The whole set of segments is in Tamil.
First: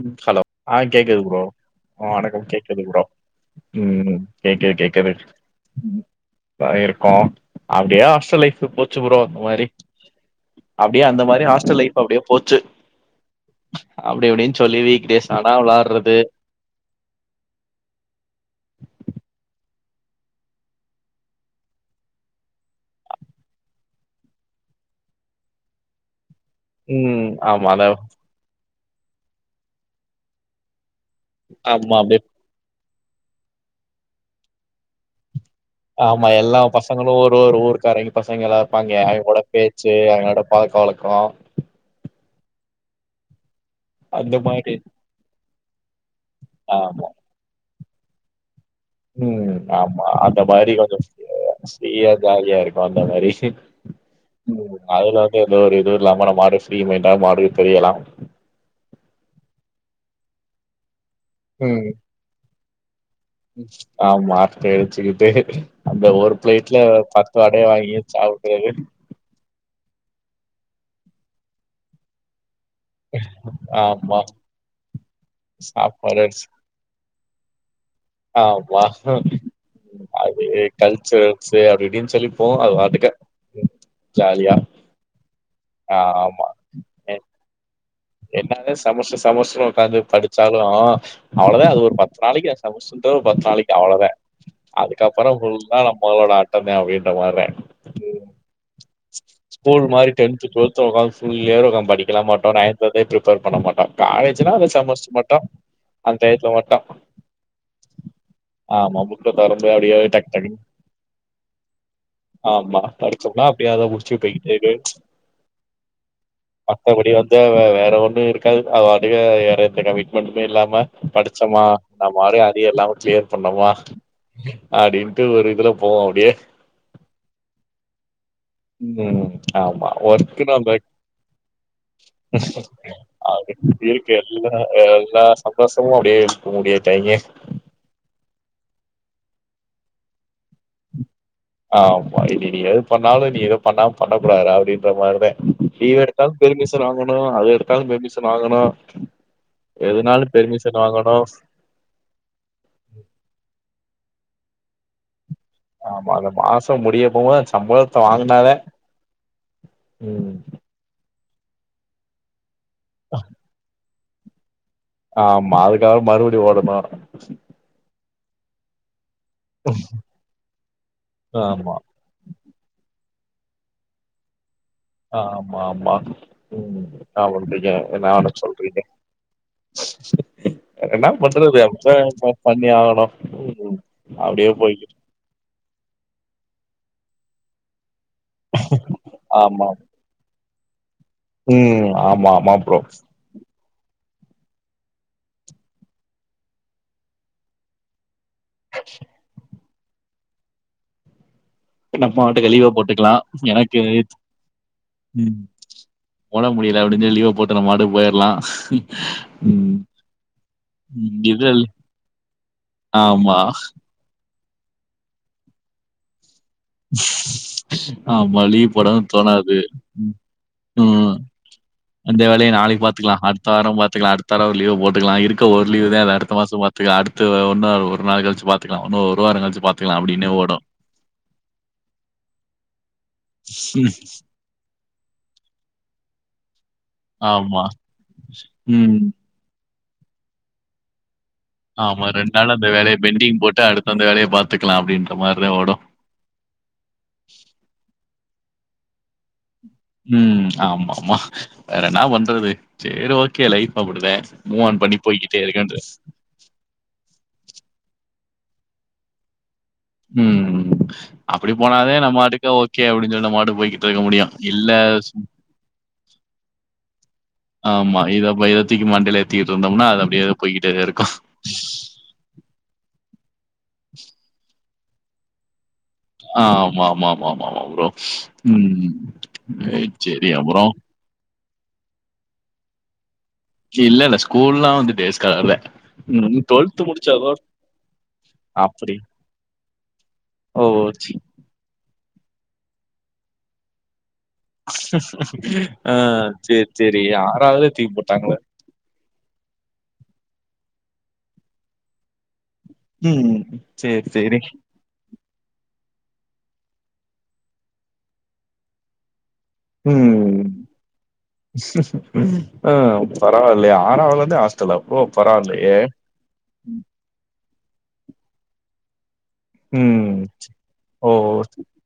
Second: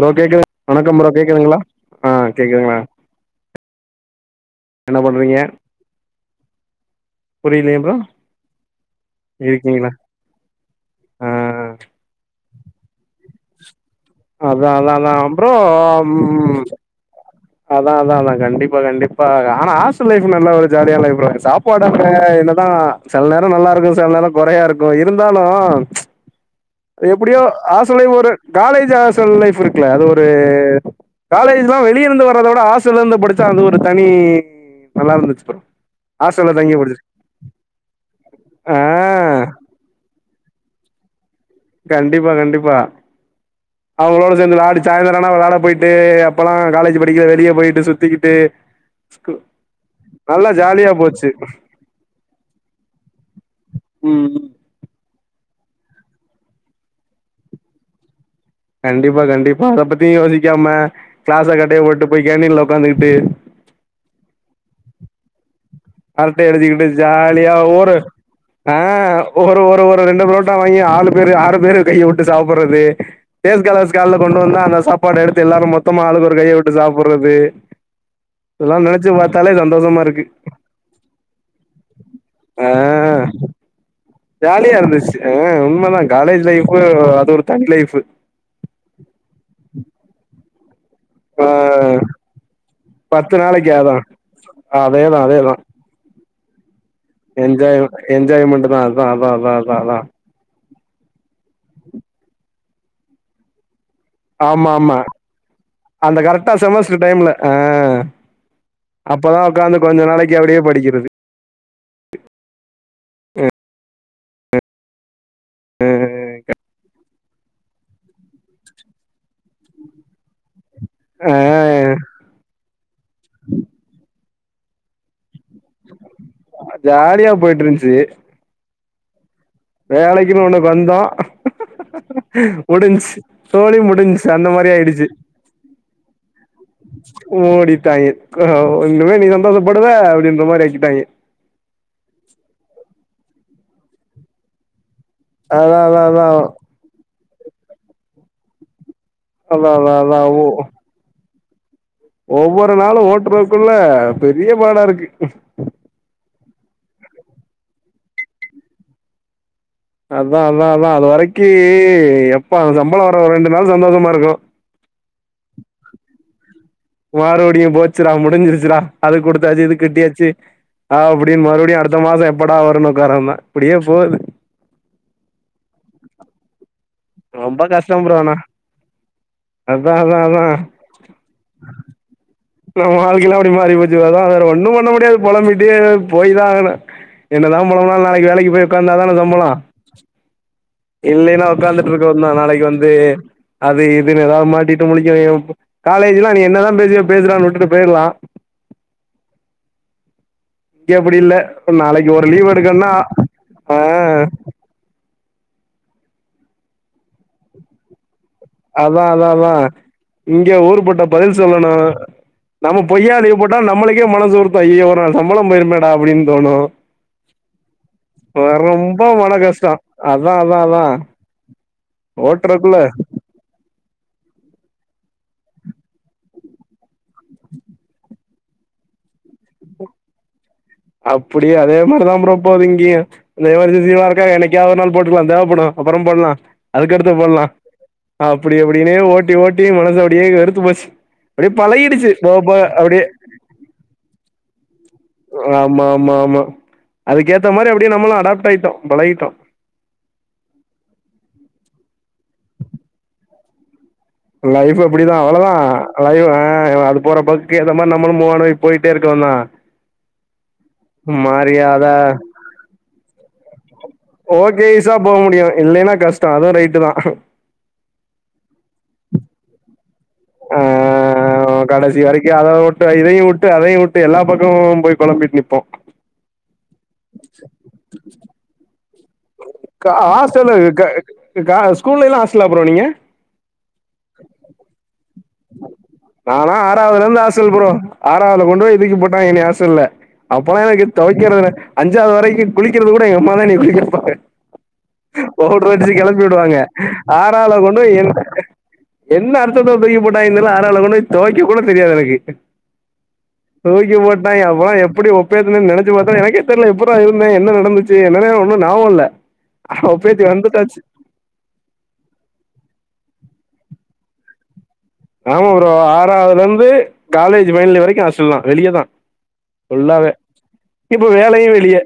ப்ரோ கேக்குது ஹலோ ஆ வணக்கம் கேக்குது ப்ரோ கேக்குதுங்களா ஆ அ வணக்கம் கேக்குதுங்களா கேக்குது ப்ரோ ம் கே கே என்ன கரெக்ட் பண்றீங்க அ இருக்கோ புரியலையே ப்ரோ அப்டியே ஹாஸ்டல் லைஃப் போச்சு ப்ரோ ஒரு மாரி இருக்கீங்களா அப்டியே அந்த ஆ மாரி ஹாஸ்டல் லைஃப் அப்டியே போச்சு அப்டி அப்டின் அதா அதா ப்ரோ அதா அதா அதா கண்டிப்பா கண்டிப்பா ஆனா ஆஸ்டல் லைஃப் நல்லா ஒரு ஜாலியா லைஃபு தா சாப்பாடு அங்க என்னதா சில நேர நல்லா இருக்கு சில நேர கொறையா இருக்கு இருந்தாலு ம் எப்டியோ ஆமா அத ஆசலே ஒரு காலேஜு ஆஸ்டல் லைஃபு இருக்குல அது ஒரு காலேஜ்னா ஆமா வெளிய அப்டியே இருந்து வந் ததோட ஆஸ்ஸல இருந்து படிச்சா அது ஒரு தனி நல்லா இருந்தச்சு ப்ரோ ஆமா ஹாஸ்டல்ல எல்லா தங்கி படிச்சு பசங்களு ஒரு ஒரு ஊர்க்காரைங்க பசங்கலா ஆ இருப்பாங்க அவ கூட போய் சேர் அவிங்களோட பழக்க வழக்கோ கண்டிப்பா கண்டிப்பா அவங்களோட அந்த சேந்து மாரி விளாடி சாய்ந்தரனா விளாட பொய்ட்டு அப்பெல்லா காலேஜி ஆமா படிக்க வெளிய பொய்ட்டு சுத்திக்கிட்டு ஸ்கூ ம் ஆமா அந்த நல்லா மாரி ஜாலியா கொஞ்ச போச்சு ஃப்ரீயா ஜாலியா இருக்கு அந்த மாரி ம் அதுல வந்து எந்த ஒரு இதுவு இல்லாம நம்ம அப்டியே ஃப்ரீ மைண்டா மாரி தெரியலா கண்டிப்பா கண்டிப்பா அத பத்தியு யோசிக்காம கிளாஸ கட்டைய ம் போட்டு போய் கேண்டீன்ல ஒக்காந்துகிட்டு ஆமா அர்ட்டை அடிச்சுகிட்டு அந்த ஒரு அரட்டை ப்ளேட்ல அடிச்சுக்கிட்டு பத்து ஜாலியா வடைய ஒரு வாங்கி சாப்புட்றது ஆ ஒரு ஒரு ஒரு ரெண்டு ப்ரோட்டா வாங்கி ஆளு பேரு ஆறு பேரு கையவுட்டு சாப்புறது டேஸ் காலர்ஸ் கால்ல ஆமா கொண்டு வந்தா அந்த சாப்பாடெடுத்து எல்லாரு மொத்தமா சாப்பாடு ஆளுக்கொரு அடிச்சு கையவுட்டு சாப்புறது இதலா ஆமா நெனச்சு பாத்தாலே சந்தோஷமாருக்கு அது கல்ச்சுரல்ஸு அப்டி இப்டின் சொல்லிட்போவு அது பாட்டுக்கு ம் ஜாலியா ஜாலியாருந்துச்சு அ உண்மதா காலேஜ் லைஃபு அது ஒரு தனி லைஃபு என்னாதா செமஸ்ட்ரு செமஸ்ட்ருனு ஒக்காந்து படிச்சாலு ஆ அவ்ளதா அது ஒரு பத்து நாளக்கி செமஸ்ட்ருன்றது ஒரு பத்து நாளைக்கு நாளக்கி அதா அவ்ளதா அதேதா அதுக்கப்றோ அதேதா ஃபுல்லா நம்பளோட ஆட்டமே அப்டின்ற மார்தா என்ஜாய்மெண்ட்டு தா அது ஸ்கூல் மாரி டென்த்து ட்டுவல்த்துல ஒக்காந்து ஃபுல் நேர ஒக்காந்து படிக்கலா மாட்டோ நைட்டு [unintelligible] பிரிப்பேர் பண்ண மாட்டோ காலேஜினா அந்த ஆமா ஆமா செமஸ்ட்ரு மட்டு அந்த டையத்துல கரெக்டா மட்டு செமஸ்டர் டைம்ல ஆ ஆமா புக்க அப்பதா தொறந்து உக்காந்து அப்பிடியே கொஞ்ச டக் நாளைக்கு அப்டியே டக்ன் படிக்கிறது ஆமா படிச்சம்னா அப்டியே அத முடிச்சி பொய்கிட்டே இரு ம் ம் மத்தபடி வந்து வே வேற ஒன்னு இருக்காது அதபாட்டுக்க வேற எந்த கமிட்மெண்ட்மே இல்லாம ஆ படிச்சமா நம்பாட்டுக்கு அரியர் இல்லாம க்ளியர் பண்ணமா அப்டின்ட்டு ஒரு இதுல போவோ அப்டியே ஜாலியா பொயிட்ருந்தச்சு வேனு ஆமா ஒர்க்குனா ஒண்ணுக்கு பட் வந்தோ முடிஞ்ச்சு சோலி அப்டி இருக்கு முடிஞ்ச்சு எல்லா எல்லா சந்தோஷமு அப்டியே இழுத்து மூடிட்டாய்ங்க ஓடிட்டாங்க க்கு இன்னமே நீ சந்தோஷப்படுவ அப்பிடின்றமாரி ஆக்கிட்டாங்க ஆமா இனி நீ எது பண்ணாலு நீ எது பண்ணா பண்ண கூடாதுறா அப்பிடின்ற மார்தா அதா அதா அதா லீவெடுத்தாலு பெருமிஷன் வாங்கணு அது எடுத்தாலு பெருமிஷன் வாங்கணு அதா அதா அதா எதுனாலு பெருமிஷன் வாங்கனு ஒவ்வொரு நாளு ஓட்றதுக்குள்ள பெரிய பாடா இருக்கு ஆமா அந்த மாச முடிய போம்போது அந்த சம்பளத்த வாங்குனாதா அதா அதா அதா அது வரக்கி எப்ப சம்பளொ வர ஒரு ரெண்டு நாள் சந்தோஷமா இருக்கு ஆமா அதுக்காக மறுபடி ஓடணு மறுபடியு போச்சுடா முடுஞ்சிருச்சுடா அதுக் குடுத்தாச்சு இதுக் கெட்டியாச்சு அப்டின் ஆமா. மறுவுடியு அடுத் அடுத்த மாசொ எப்படா வருன்னு ஒக்காரந்தா இப்புடியே போது ஆமா ஆமா ம் ரொம்ப [unintelligible] கஷ்டம் என்னா ப்ரோ வன்ன ஆனா சொல்றீங்க அதா அதா அதா என்னா பண்றது அப்டித்தா இருக்கு நம்ம வாழ்க்கெலா இப்டி மாறி போச்சு அதா வேற ஒன்னு பண்ண போய்க்கிட்டு முடியாது பொழம்பிட்டே போய்தா ஆகணு என்னதா பொழம்புனாலு நாளக்கி வேலக்கி போய் ஒக்காந்தாதான சம்பளொ ஆமா. இல்லேனா ம். ஆமா, ஒகாந்துட்ருக்கவந்தா ஆமா நாளக்கி ப்ரோ. வந்து அது இதுன் எதாது மாட்டிட்டு முழிக்க [unintelligible] காலேஜ்லா நீ என்ன தா பேசுவியோ பேசுடான் உட்டுட்டு போய்ர்லா இங்க அப்டி இல்ல நாளக்கி நம்ம ஒரு லீவ் பாட்டுக்கு லீவ எடுக்கனுன்னா போட்டுக்கலாம். அ எனக்கு ம் ஓடம்பு முடில அப்டின் சொல்லி லீவ போட்டு நம்மவாட்டுக் போயற்லா அதா அதா அதா இங்கெ ஊரு பட்ட பதில் இது சொல்லுணு நம்ம பொய்யா ஆமா லீவு போட்டா நம்மளுக்கே மனசு உறுத்து ஐயயோ ஒரு நாள் சம்பளொ போயிருமேடா அப்டின் தோணு ஆமா லீவு ரொம்ப போடவுந் மன தோணாது கஷ்டோ அதா அதா அதா ம் அந்த வேலைய ஓட்டுறக்குள்ள நாளக்கி பாத்துக்கலா அடுத் த வாரொ பாத்துக்கலா அடுத்தாரொ ஒரு லீவ போட்டுக்கலா இருக்க ஒரு லீவு தே அத அடுத்த மாசொ பாத்து அடுத்து ஒரு நாள் ஒரு நாள் கழிச்சு பாத் துக்லா இன்னொ ஒருவாரங்கழுச்சு பாத்துக்கலா அப்டின்னே ஓடு அப்புடியே அதே மாரிதா ப்ரோ போது இங்கியு இந்த எமர்ஜன்சி வாருக்காக என்னெக் கியாவ்து ஒரு நாள் போட்டுகலா தேவப்படு அப்பறொ போட்லா அதுக்கடுத்து போட்லா ஆமா அப்டி ம் அப்டினே ஓட்டி ஓட்டி மனசு அப்டியே வெறுத்து போச் ஆமா ரெண்டு நாள் அந்த வேலய பெண்டிங் போட்டு அடுத்த அந்த வேலய பாத்துக்கலா அப்டின் ஆமா ஆமா ஆமா அதுக்கேத்த மாரி அப்டியே நம்மளு அடாப்ட் ஆயிட்டோ பழகிட்டோ ம் ஆமா ஆமா வேற என்னா பண்றது சேரி ஓகே லைஃப் அப்டிதே லைஃப் அப்டிதா அவ்ளோ தா லைவ் அ போற போக்குக்கு ஏத்த மாரி நம்மளு மூவ் ஆன போயிட்டே இருக்கலாந் தா ம் அப்புடி போனாதே நம்ம வாட்டுக்க ஓகே அப்டின் சொல்லி நம்ம வாட்டுக்கு போயி ஓகே ஸ்சா போ முடியு இல்லென்னா கஷ்டொ அதுவு ரைட்டு தா ஆமா இத ப இத தூக்கி மண்டையில ஏத்திகிட்ருந்தோம்னா அது அப்டியே போய்கிட்டேதே இருக்கு இது வரைக்கு யார் யாரோ ஓட் டு இதையு விட்டு அதையு விட்டு எல்லா பக்கமு போய் கொளம்பிட் நிப்போ ஆ ஆமா ஆமா ஆமா ஆமா ப்ரோ ம் அ கா சரி ஹாஸ்டல்ல அப்புறம் க க ஸ்கூல்லெல்லா ஹாஸ்டல்லா ப்ரோ நீங்க இல்ல இல்ல ஸ்கூல்லா வந்து டேஸ் ஸ்காலர் தான். ம் நாலா ஆறாவதுல இருந்து முடிச்சதோட ஹாஸ்டல் ப்ரோ ஆறாவதுல கொண்டு போய் அப்படி. தூக்கி போட்டாங்கெ என்னய ஹாஸ்டல்ல அப்பல்லா ஓ! எனக்கு சி தொவக்கிறது அஞ்சாது வரைக்கு குளிக்கிறது கூட எங்க அம்மா தா என்னய குளிக்க வப்பாங்க பவுட்ரு ஆ அடுச்சு கெளப்பி விடுவாங்க சரி, சரி. ஆறாதுல கொண்டு தூக்கி போய் போட்டாங்களே. என்ன அர்த்தத்துல தூக்கி போட்டாங்கென்னு தெர்ல ஆறாவதுல கொண்டு போய் தொவைக்க கூட தெரியாது எனக்கு ம். தூக்கி சரி, சரி. போட்டாங்கெ அப்பல்லா எப்புடி ஒ [unintelligible] நெனச்சு பாத்தா எனக்கே தெர்ல எப்புர்ரா இருந்தே என்ன நடந்துச்சு என்னன்னே ஒன்னு நாவொ இல்ல ஒப்பேத்தி வந்துடாச்சு ம் பரவால்லயே ஆறாவதுலந்தே ஹாஸ் டல்லா அப்போ ஆமா ப்ரோ ஆறாவதுலருந்து காலேஜ் ஃபைனலியர் வரைக்கு ஹாஸ்டல் தா வெளியேதா ஃபுல்லாவே ம். இப்ப வேலையு வெளியே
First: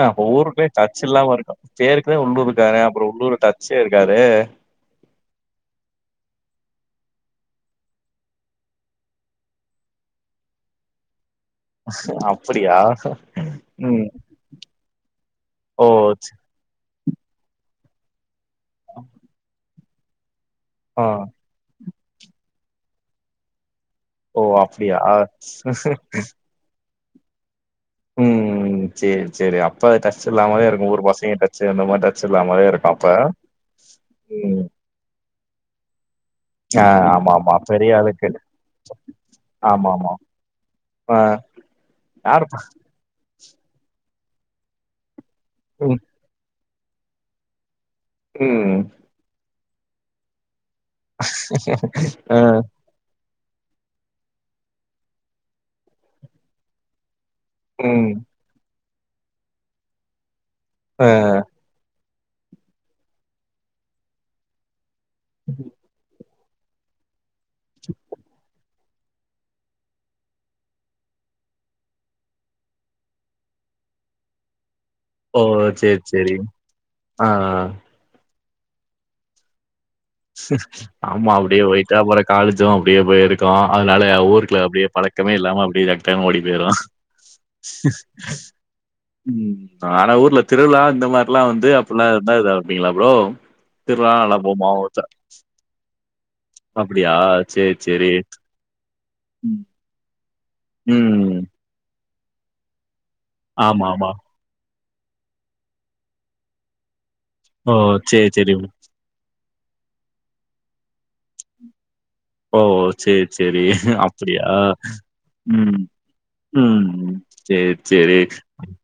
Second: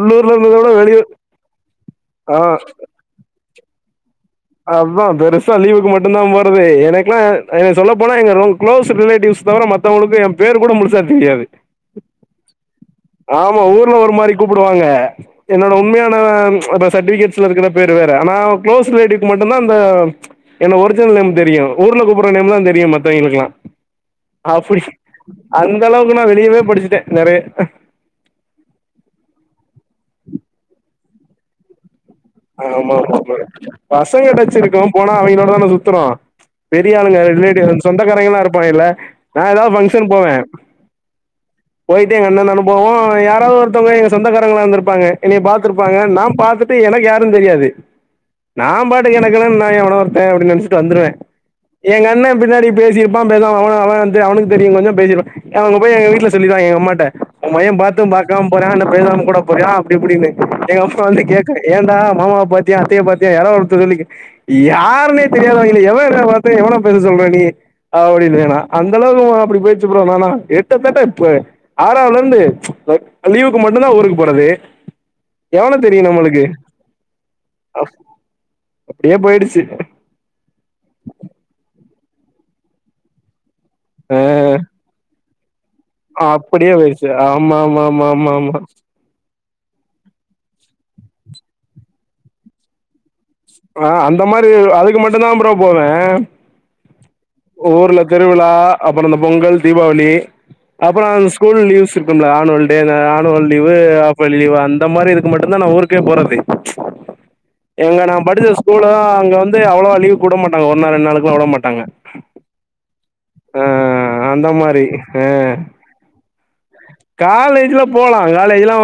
ஆ இருந்தத ஊருக்கே விட டச்சு வெளியூர் இல்லாம இருக்கு ஏற்கனவே ஆ உள்ளூர் கார அப்றோ உள்ளூர் டச்சே இருக்காதே அதா பெருசா லீவுக்கு மட்டு தா போறது எனக்கெல்லா எனக்கு சொல்ல போனா எங்க கு்ளோஸ் ரிலேட்டிவ்ஸ் தவிர மத் தவங்களுக்கு என் பேர் கூட முழுசா தெரியாது அப்படியா? ஆமா ஊர்ல ம். ஒரு மாரி கூப்டுவாங்க என்னோட ஓ! உண்மையான ச ச் சர்ட்பிகேட்ஸ்ல இருக்கற பேர் வேற ஆனா க்ளோஸ் ரிலேட்டிவ் மட்டுதா அந்த என்னோ ஆ. ஒரிஜினல் நேம் தெரியு ஊர்ல கூப்ட நேம் லா தெரியு மத்தவய்ங்களுக்கெல்லா ஓ! அப்டி அப்படியா? அந்த அளவுக்கு நா வெளியவே படிச்சட்டே நெறைய ம் சேரி சேரி அப்ப அது டச் இல்லாம தா இருக்கு ஊரு பசங்க டச்ச அந்த மாரி டச் இல்லாமலே இருக்கும் ஆமாமா அப்ப. பசங்க ம். டச்சிருக்கு போனா அவங்களோடதான சுத்துரோ ஆ பெரிய ஆளுங்க ஆமாமா. ரிலேட்டிவ் பெரிய ஆளுக்கு. சொந்தக்காரங்கெல்லா இருப்பாங்கல்ல நா ஏதாவது ஃபங்க்ஷன் ஆமாமா. போவே ஆ போயிட்டு எங்க அண்ண யாரு நானு போவோ யாராவது ஒருத்தவங்க எங்க சொந்தக்காரங்களா வந்துருப்பாங்க என்னைய பாத்துருப்பாங்க ம், நா பாத்துட்டு எனக்கு யாருனு தெரியாது நா ம். பாத் எனக்கென்ன நா எவனோ ஒருத்த அப்டி நெனச்சிட்டு வந்துருவே எங்க அண்ண அ, பின்னாடி பேசி [unintelligible] அவ அவ வந்து அவனுக்கு தெரியு கொஞ்சோ பேசிடுவா அவங்க போய் எங்க வீட்ல சொல்லிருவாங்கே எங்க அம்மாட்ட ஒம்மயே பாத்து ம். பாக்காம போறா என்ன பேசாம கூட போறா அப்டி இப்டின்னு எங்க அம்மா அ. வந்து கேக்குது ஏண்டா மாமாவ பாத்தியா அத்தைய பாத்தியா யாராவது ஒருத்தர சொல்லி யாருனே தெரியாதவய்ங்களே எவ எவன பேச சொல்ற நீ அப்டின்னுவே நா அந்தளவுக்கு அப்டி போய்ருச்சி ப்ரோ நானா எட்டத்தட்ட இ ஆறாவதுலருந்து ச் லீவுக்கு மட்டுதா ஊருக்கு போறது ஓ! எவ்ளோ சரி, தெரியனு சரி. உங்களுக்கு ஆ ஆ அப்டியே போயிடுச்சி அம்மா அப்டியே போயிட்டு அப்றோ காலேஜு அப்டியே போயிருக்கோ அதனால அஹ் ஊருக்குள்ள அப்டியே பழ க்கமே இல்லாம அப்டெ நெஸ்ட் டைம் ஓடி அப்படியே போய்யிர்லா போயிடுச்சு ஆமா ஆமா ஆமா ஆமா [unintelligible] ஆமா ம் ஆனா ஊர்ல திருவிழா இந்த மாரிலா வந்து அப்பல்லா இருந்தா இதா இருப்பீங்ளா ப்ரோ ஆ திருவிழா அந்த நல்லா மாரி போமா அதுக்கு மட்டுதா ப்ரோ போவே அப்டியா சேரி ஊர்ல சேரி திருவிழா அப்றோ இந்த பொங்கல் ம் தீபாவளி அப்றோ ம். ஸ்கூல் லீவ்ஸ் இருக்கும்ல ஆனுவல் டே ஆனுவல் லீவு ஆமா ஆமா ஆப்பலி லீவு அந் ந்த மாரி இதுக்கு மட்டுதா நா ஊருக்கே போறது ச் ஓ எங்க நா சேரி படிச்ச சேரி ஸ்கூல அங்க வந்து அவ்ளவா லீவுகு வுட மாட்டாங்க ஒரு நா ரெண்டு நாளுக்குலா விட மாட்டாங்க ஓ செரி ஆ செரி அப்டியா அந்த மாரி ஆ ம் ம் செரி காலேஜ்ல செரி போலா காலேஜ்லா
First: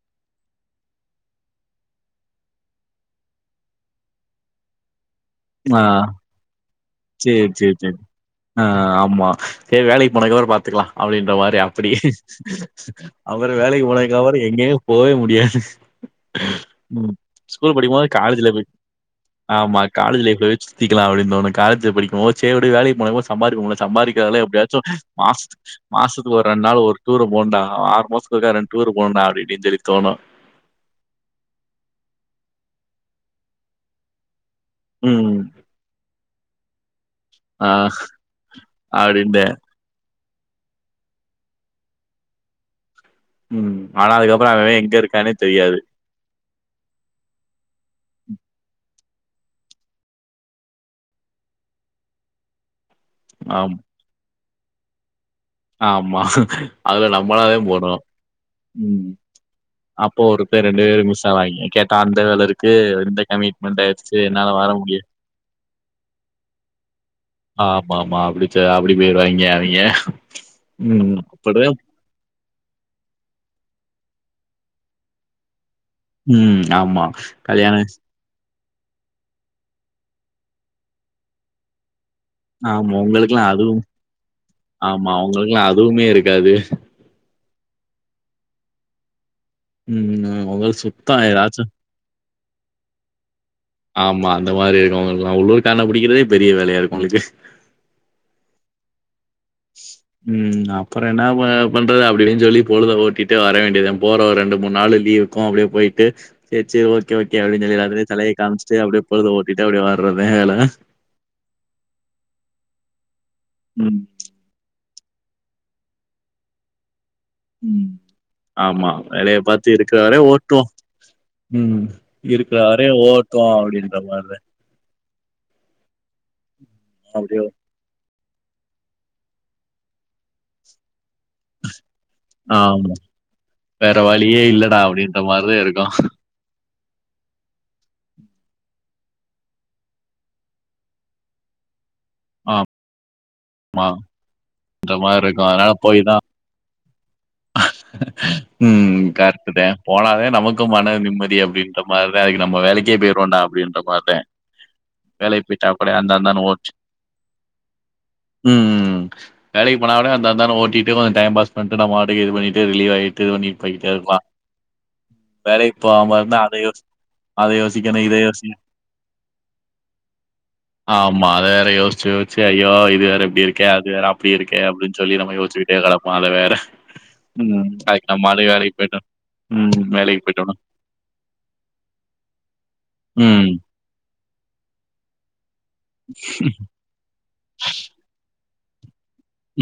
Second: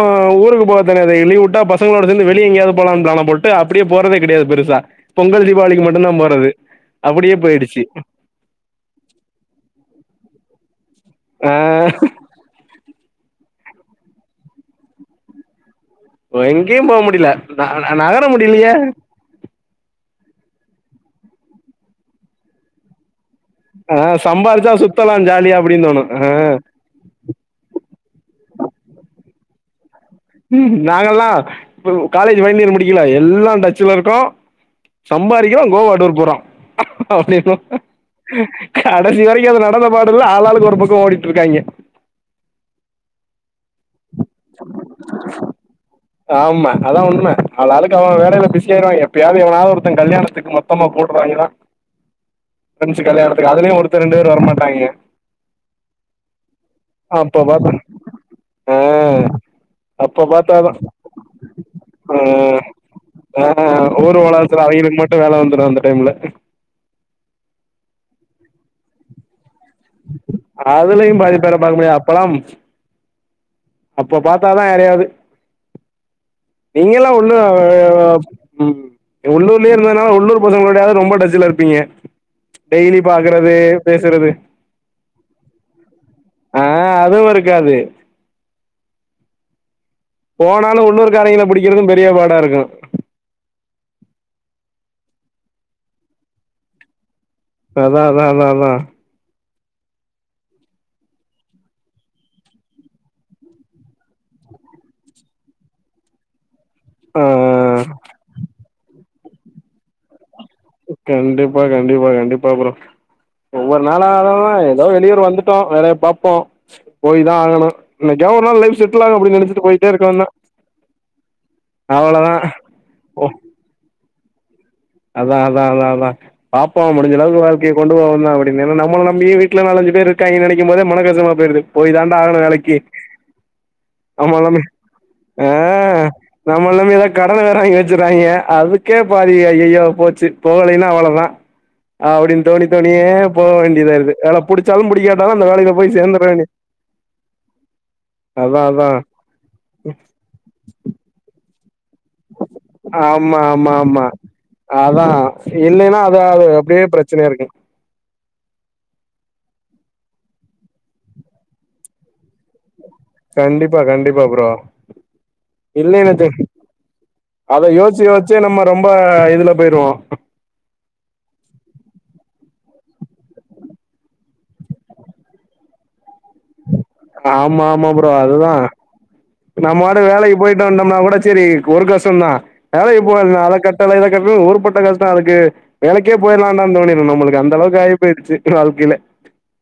ஊருக்கு போறது கெடையாது லீவு வுட்டா பசங்களோட சேந்து வெளிய எங்கயாவது போலானு ப்ளான போட்டு அப்டியே போறதே கெடையாது பெருசா பொங்கல் தீபாவளிக்கு மட்டுதா போறது செரி அப்டியே செரி போயிடுச்சு செரி ஆ ஆமா செரி வேலைக்கு போனதுக்கப்றோ பாத்துக்கலா அப்டின்ற மாரி ஆ அப்டி அப்றோ வேலைக்கு போனதுக்கப்றோ எங்கேயுமே போவே முடியாது எங்கேயு போ ம் முடியல ஸ்கூல் ந படிக்கு போது நகர காலேஜ்ல போய் முடியலையே ஆமா காலேஜ் லைப்ஃலய சுத்திக்கலா அப்டினு தோனு காலேஜ் படிக்கு போ சே விடு வேலக் போன சம்பாரிப்போம்ள ஆ சம்பாதிக்கிறல சம்பாரிச்சா எப்டியாச்சு சுத்தலா மாச ஜாலியா அப்டின்னு தோணு ஆ மாசத்துக்கு ஒரு ரெண்டு நாள் ஒரு டூரு போட்டாங்களா ஆறு மாசத்துக் ஒர்கா ரெண்டு பேரு போணும்டா அப்டின்னு சொல்லி தோணு ம் நாங்கல்லா இப்ப காலேஜ் வைனலியர் முடிக்கல எல்லா டச்ல இருக்கோ ம் சம்பாரிக்ரோ கோவா டூர் போறா அப்டின் ஆ கடசி அப்டின்ட்டு வரைக்கு அது நடந்த பாடு இப்ப எல்லா ஆள் ஆளுக்கு ஒரு பக்க ஓடிட்டு இருக்காங்க ம் ஆனா அதுக்கப்ற அவ எங்க இருக்கானே தெரியாது ஆமா அதா உண்ம ஆள் ஆளுக்கு அவ வேலயில பிசியாயிருவா எப்பயாது எவனாது ஒர்த்த கல்யாணத்துக்கு மொத்தமா போட்றங்களா [inaudible] ஃப்ரென்சு கல்யாணத்துக்கு ஆம் அதுலயு ஒருத்த ரெண்டு பேர் வரமாட்டாங்க ஆமா அதுல அப்ப நம்மளாவே பாத்தா போடனு ஆ ம் அப்போ அப்ப ஒருத்த பாத்தாதா ரெண்டு பேர் மிஸ் ஆவாங்க கேட்டா அந்த வேல ஆ இருக்கு இந்த ஆ கமிட்மெண்ட் ஆயிடுச்சு ஊர் என்னால உலகத்துல வர அவங்களிக்கு முடியா மட்டு வேல வந்துரு அந்த டைம்ல ஆ ஆமா ஆமா அப்டி அப்டி போயிர்வாங்க அவிங்க அதுலயு ம் பாதிபேர அப்டிதா பாக்க அப்பல்லா அப்ப பாத்தாதா யாரையாது ம் ஆமா நீங்கல்லா ஒண்ணு கல்யாண ம் உள்ளூர்லய இருந்ததுனால உள்ளூர் பசங்களுடையாது ரொம்ப டச்ல இருப்பீங்க ஆமா டெய்லி உங்களுக்குல்லா பாக்குறது அதுவு பேசுறது ஆமா அவங்களுக்குல்லா அதுவுமே இருக்காது ஆ அதுவு ஒரு இருக்காது ம் போனாலு உங்களுக்கு உள்ளூர் சுத்தோ காரங்கள ஏதாச்சு பிடிக்கிறது பெரிய பாடா இருக்கு ஆமா அந்த மாரி இருக்கவங்களுக்குல்லா உள்ளூரு கான பிடிக்கிறதே பெரிய வேலையா இருக்கு உங்களுக்கு அதா அதா அதா அதா ம் அப்ற என்ன பண்றது அப்டின்னு சொல்லி பொழுத ஓட்டிட்டு வர வேண்டியதா போற ஒரு ரெண்டு மூணு நாள் லீவ் போ அப்டியே போயிட்டு ச்ச சர் ஓகே ஆ ஓகே அப்டின் சொல்லி எல்லாத்துட்டயு தலய காம்ச்சுட்டு அப்டியே பொழுத ஓடிட்டு அப்டியே வர்றதா வேல கண்டிப்பா கண்டிப்பா கண்டிப்பா ப்ரோ ஒவ்வொரு நாள ம், ஆ தோ வெளியூர் வந்துட்டோ வேலாய பாப்போ போய் தா ஆகணு ம். எனைக்கா ஒரு நாள் லைப்ஃ ஆமா. செட்லாகு அப்டினு வேலைய நினச்சிட்டு பாத்து போயிட்டே இருக்கிற இருக்கே வர வேண்டியாத ஓட்டுவோம். ம் இருக்குற வரையு ஓட்வோ அப்டின்ற மாரி தா அதா அதா அதா பாப்போ முடிஞ்ச அப்டியே அளவுக்கு கொண்டு போகந்த அப்டின் நம்ம நம்பமைய வீட்ட நாலஞ்சு பேர் இருக்காங்கே நினைக்கு போது மன கசப்பு போடுது போய் தாண்டா ஆகனு வேலக்கி ஆமா. வேற வழியே இல்லடா அப்டின்ற மாரிதா இருக்கு நம்மல நம்பி எதோ கடன வேற வாங்கி வச்சுறாங்க அதுக்கே பாதியே ஐய யோ போச்சு போகலைன்னா அவ்ளோவுதா அப்டினு தோனி தோனியே போக ஆமா. வேண்டியதா இருக்கு வேல புடிச்சாலு இந்த மாரி புடிக்காட்ணாலு அந்த இருக்கும். அதனால வேலயில போய் சேந்துற தான் வேண்டியது தா அதான் ம் கரட்டுத போனாவே நமக்கு மன நிம்மதி அப்டினு அந்த மாரி தே அது நம்ம வேலைக்கே போய்டுவோண்டா அப்டின்ற மாரி தா அதா இல்லேன்னா அது அது அப்டியே பிரச்சனையா இருக்கு ம்ம் வேலக்கு போனா கூட அந்தந்தானே ஓட்டிட்டு கொஞ்சோ ம் டாயம்பாஸ் பண்ணிட்டு இ பண்ணிட்டு ரிலீவ் ஆகிட்டு பண்ணி கண்டிப்பா போயிட்ட இருக்கலா கண்டிப்பா ப்ரோ வேலைக்கு போக இல்லைன்னு மா வச்சுங்க இருந்தா அத யோசிச்சு அத யோசிச்சு யோசிச்சே நம்ம ரொம்ப இதுல போயிருவோ ஆமா அதது வேற யோச்சு யோச்சு ஐயோ இது வேற இப்படி இருக்கே அது வேற அப்டி இருக்கே அப்டினு சொல்லிட்டு நம்மயோச்சு [unintelligible] வேற [unintelligible] அதுக்கு நம்ம ஆளே வேலைக்கு போயுட்ட நா மாட்டுன் வேலைக்கு போயிட்டு வந்தோம்னா கூட சரி ஒரு கஷ்டம் தா வேலைக்கு போகதனா ம் அத கட் [unintelligible] நடக்காட்டி ஒரு பக்கம் கஷ்டம் அதுக்கு வேலைக்கே போயில்லான்டா தோணுது நம்முளுக் அந்த அளவுக்கு ஆயி போயிருச்சு வாழ்க்கையில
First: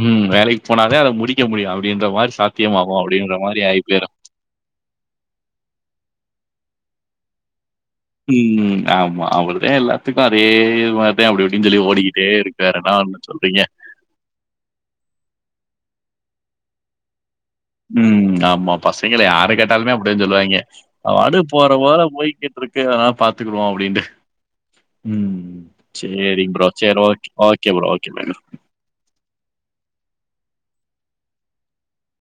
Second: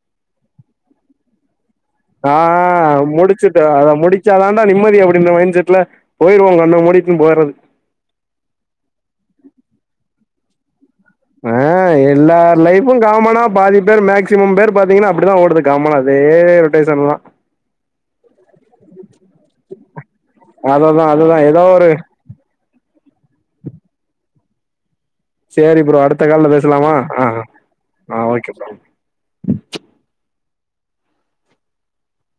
ம் வேலைக்கு போனாதா அத முடிக்க முடியும் அப்படின்ற மாரி சாத்தியம்மாகும் அப்படின்ற மாரி ஆயி போய்ரும் அடிச்சா தாண்டா நிம்மதி அப்டின்ற மைண்ட் செட்ல போயிருவாங்க அந்த மாரி இருக்கும் போறது ம் ஆமா அவருத எல்லாத்துக்கும் அப்டே மா த அப்டி ஆ இப்டினு சொல்லி ஓடிக்கிட்டே எல்லார் இருக்காரு லைஃபு அண்ணா அப்டி காமனா சொல்றீங்க பாதி பேர் மேக்சிமம் பேர் பாத்தீங்கன்னா அப்டிதா ஓடுது காமன்னா அப்டே ரொட்டேஷன்னா ம் ஆமா பசங்கள யார கேட்டாலுமே அப்டிதா சொல்லுவாய்ங்க அததா அதுதா அது ஏதோ போற ஒரு போல போய்க்கி இருக்குறதல்லா பாத்துக்குவோம் அப்டின்ட்டு ம் சேரி ப்ரோ அடுத்த சேரி கால்ல ப்ரோ பேசலாமா செர் ஓகே ஆ ஆ ஓகே ப்ரோ ஓகே ப்ரோ [inaudible]